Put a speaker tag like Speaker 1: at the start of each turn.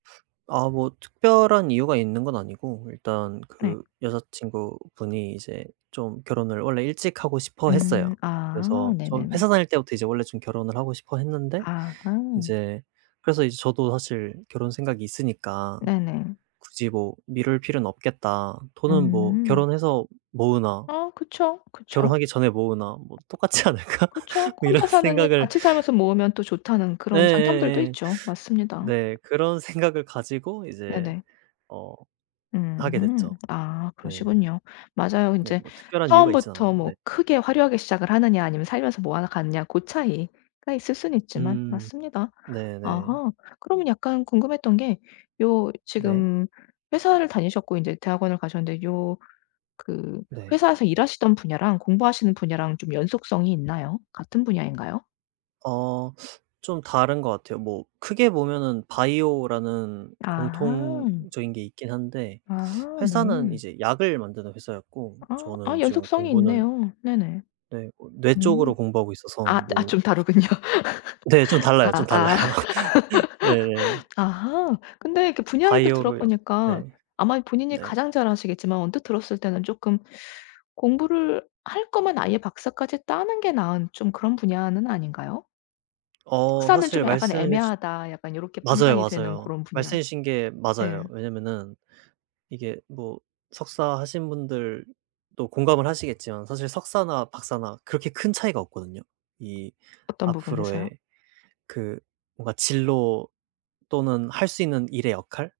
Speaker 1: 아 뭐 특별한 이유가 있는 건 아니고 일단
Speaker 2: 네.
Speaker 1: 그 여자 친구분이 이제 좀 결혼을 원래 일찍 하고 싶어 했어요.
Speaker 2: 음 아
Speaker 1: 그래서 저
Speaker 2: 네네네.
Speaker 1: 회사 다닐 때부터 이제 원래 좀 결혼을 하고 싶어 했는데
Speaker 2: 아.
Speaker 1: 이제 그래서 이제 저도 사실 결혼 생각이 있으니까
Speaker 2: 네네.
Speaker 1: '굳이 뭐 미룰 필요는 없겠다. 돈은 뭐
Speaker 2: 음.
Speaker 1: 결혼해서 모으나'
Speaker 2: 어 그쵸, 그쵸.
Speaker 1: '결혼하기 전에 모으나 뭐 똑같지 않을까?'
Speaker 2: 그쵸.
Speaker 1: 뭐 이런
Speaker 2: 혼자 사느니
Speaker 1: 생각을
Speaker 2: 같이 살면서 모으면 또 좋다는 그런 장점들도
Speaker 1: 예예예.
Speaker 2: 있죠. 맞습니다.
Speaker 1: 네 그런 생각을 가지고 이제
Speaker 2: 네네.
Speaker 1: 어
Speaker 2: 음
Speaker 1: 하게 됐죠.
Speaker 2: 아
Speaker 1: 네.
Speaker 2: 그러시군요. 맞아요.
Speaker 1: 네
Speaker 2: 인제
Speaker 1: 뭐 특별한 이유가 있진
Speaker 2: 처음부터
Speaker 1: 않아요.
Speaker 2: 뭐
Speaker 1: 네.
Speaker 2: 크게 화려하게 시작을 하느냐 아니면 살면서 모아서 가느냐 고 차이가 있을 수는 있지만
Speaker 1: 음.
Speaker 2: 맞습니다.
Speaker 1: 네네.
Speaker 2: 아하. 그러면 약간 궁금했던 게 요
Speaker 1: 네.
Speaker 2: 지금 회사를 다니셨고 인제 대학원을 가셨는데 요 그
Speaker 1: 네.
Speaker 2: 회사에서 일하시던 분야랑 공부하시는 분야랑 좀 연속성이 있나요? 같은 분야인가요?
Speaker 1: 어 좀 다른 거 같아요. 뭐 크게 보면은 바이오라는
Speaker 2: 아 항.
Speaker 1: 공통적인 게 있긴 한데
Speaker 2: 아
Speaker 1: 회사는
Speaker 2: 네.
Speaker 1: 이제 약을 만드는 회사였고
Speaker 2: 아 아
Speaker 1: 저는 지금
Speaker 2: 연속성이
Speaker 1: 공부는
Speaker 2: 있네요. 네네.
Speaker 1: 네 뭐 뇌
Speaker 2: 음.
Speaker 1: 쪽으로 공부하고 있어서
Speaker 2: 아 아
Speaker 1: 뭐
Speaker 2: 좀 다르군요.
Speaker 1: 네 좀 달라요,
Speaker 2: 아
Speaker 1: 좀
Speaker 2: 아
Speaker 1: 달라요. 네네.
Speaker 2: 아하. 근데 그 분야를 또
Speaker 1: 바이오로요.
Speaker 2: 들어보니까
Speaker 1: 네.
Speaker 2: 아마 본인이
Speaker 1: 네.
Speaker 2: 가장 잘 아시겠지만 언뜻 들었을 때는 쪼끔 공부를 할 거면 아예 박사까지 따는 게 나은 좀 그런 분야는 아닌가요?
Speaker 1: 어
Speaker 2: '석사는 좀
Speaker 1: 사실
Speaker 2: 약간
Speaker 1: 말씀해 주
Speaker 2: 애매하다.' 약간 요렇게
Speaker 1: 맞아요,
Speaker 2: 판단이 되는
Speaker 1: 맞아요.
Speaker 2: 고런 분야.
Speaker 1: 말씀해 주신 게 맞아요.
Speaker 2: 예.
Speaker 1: 왜냐면은 이게 뭐 석사 하신 분들도 공감을 하시겠지만 사실 석사나 박사나 그렇게 큰 차이가 없거든요. 이
Speaker 2: 어떤 부분에서요?
Speaker 1: 앞으로의 그 뭔가 진로 또는 할 수 있는 일의 역할?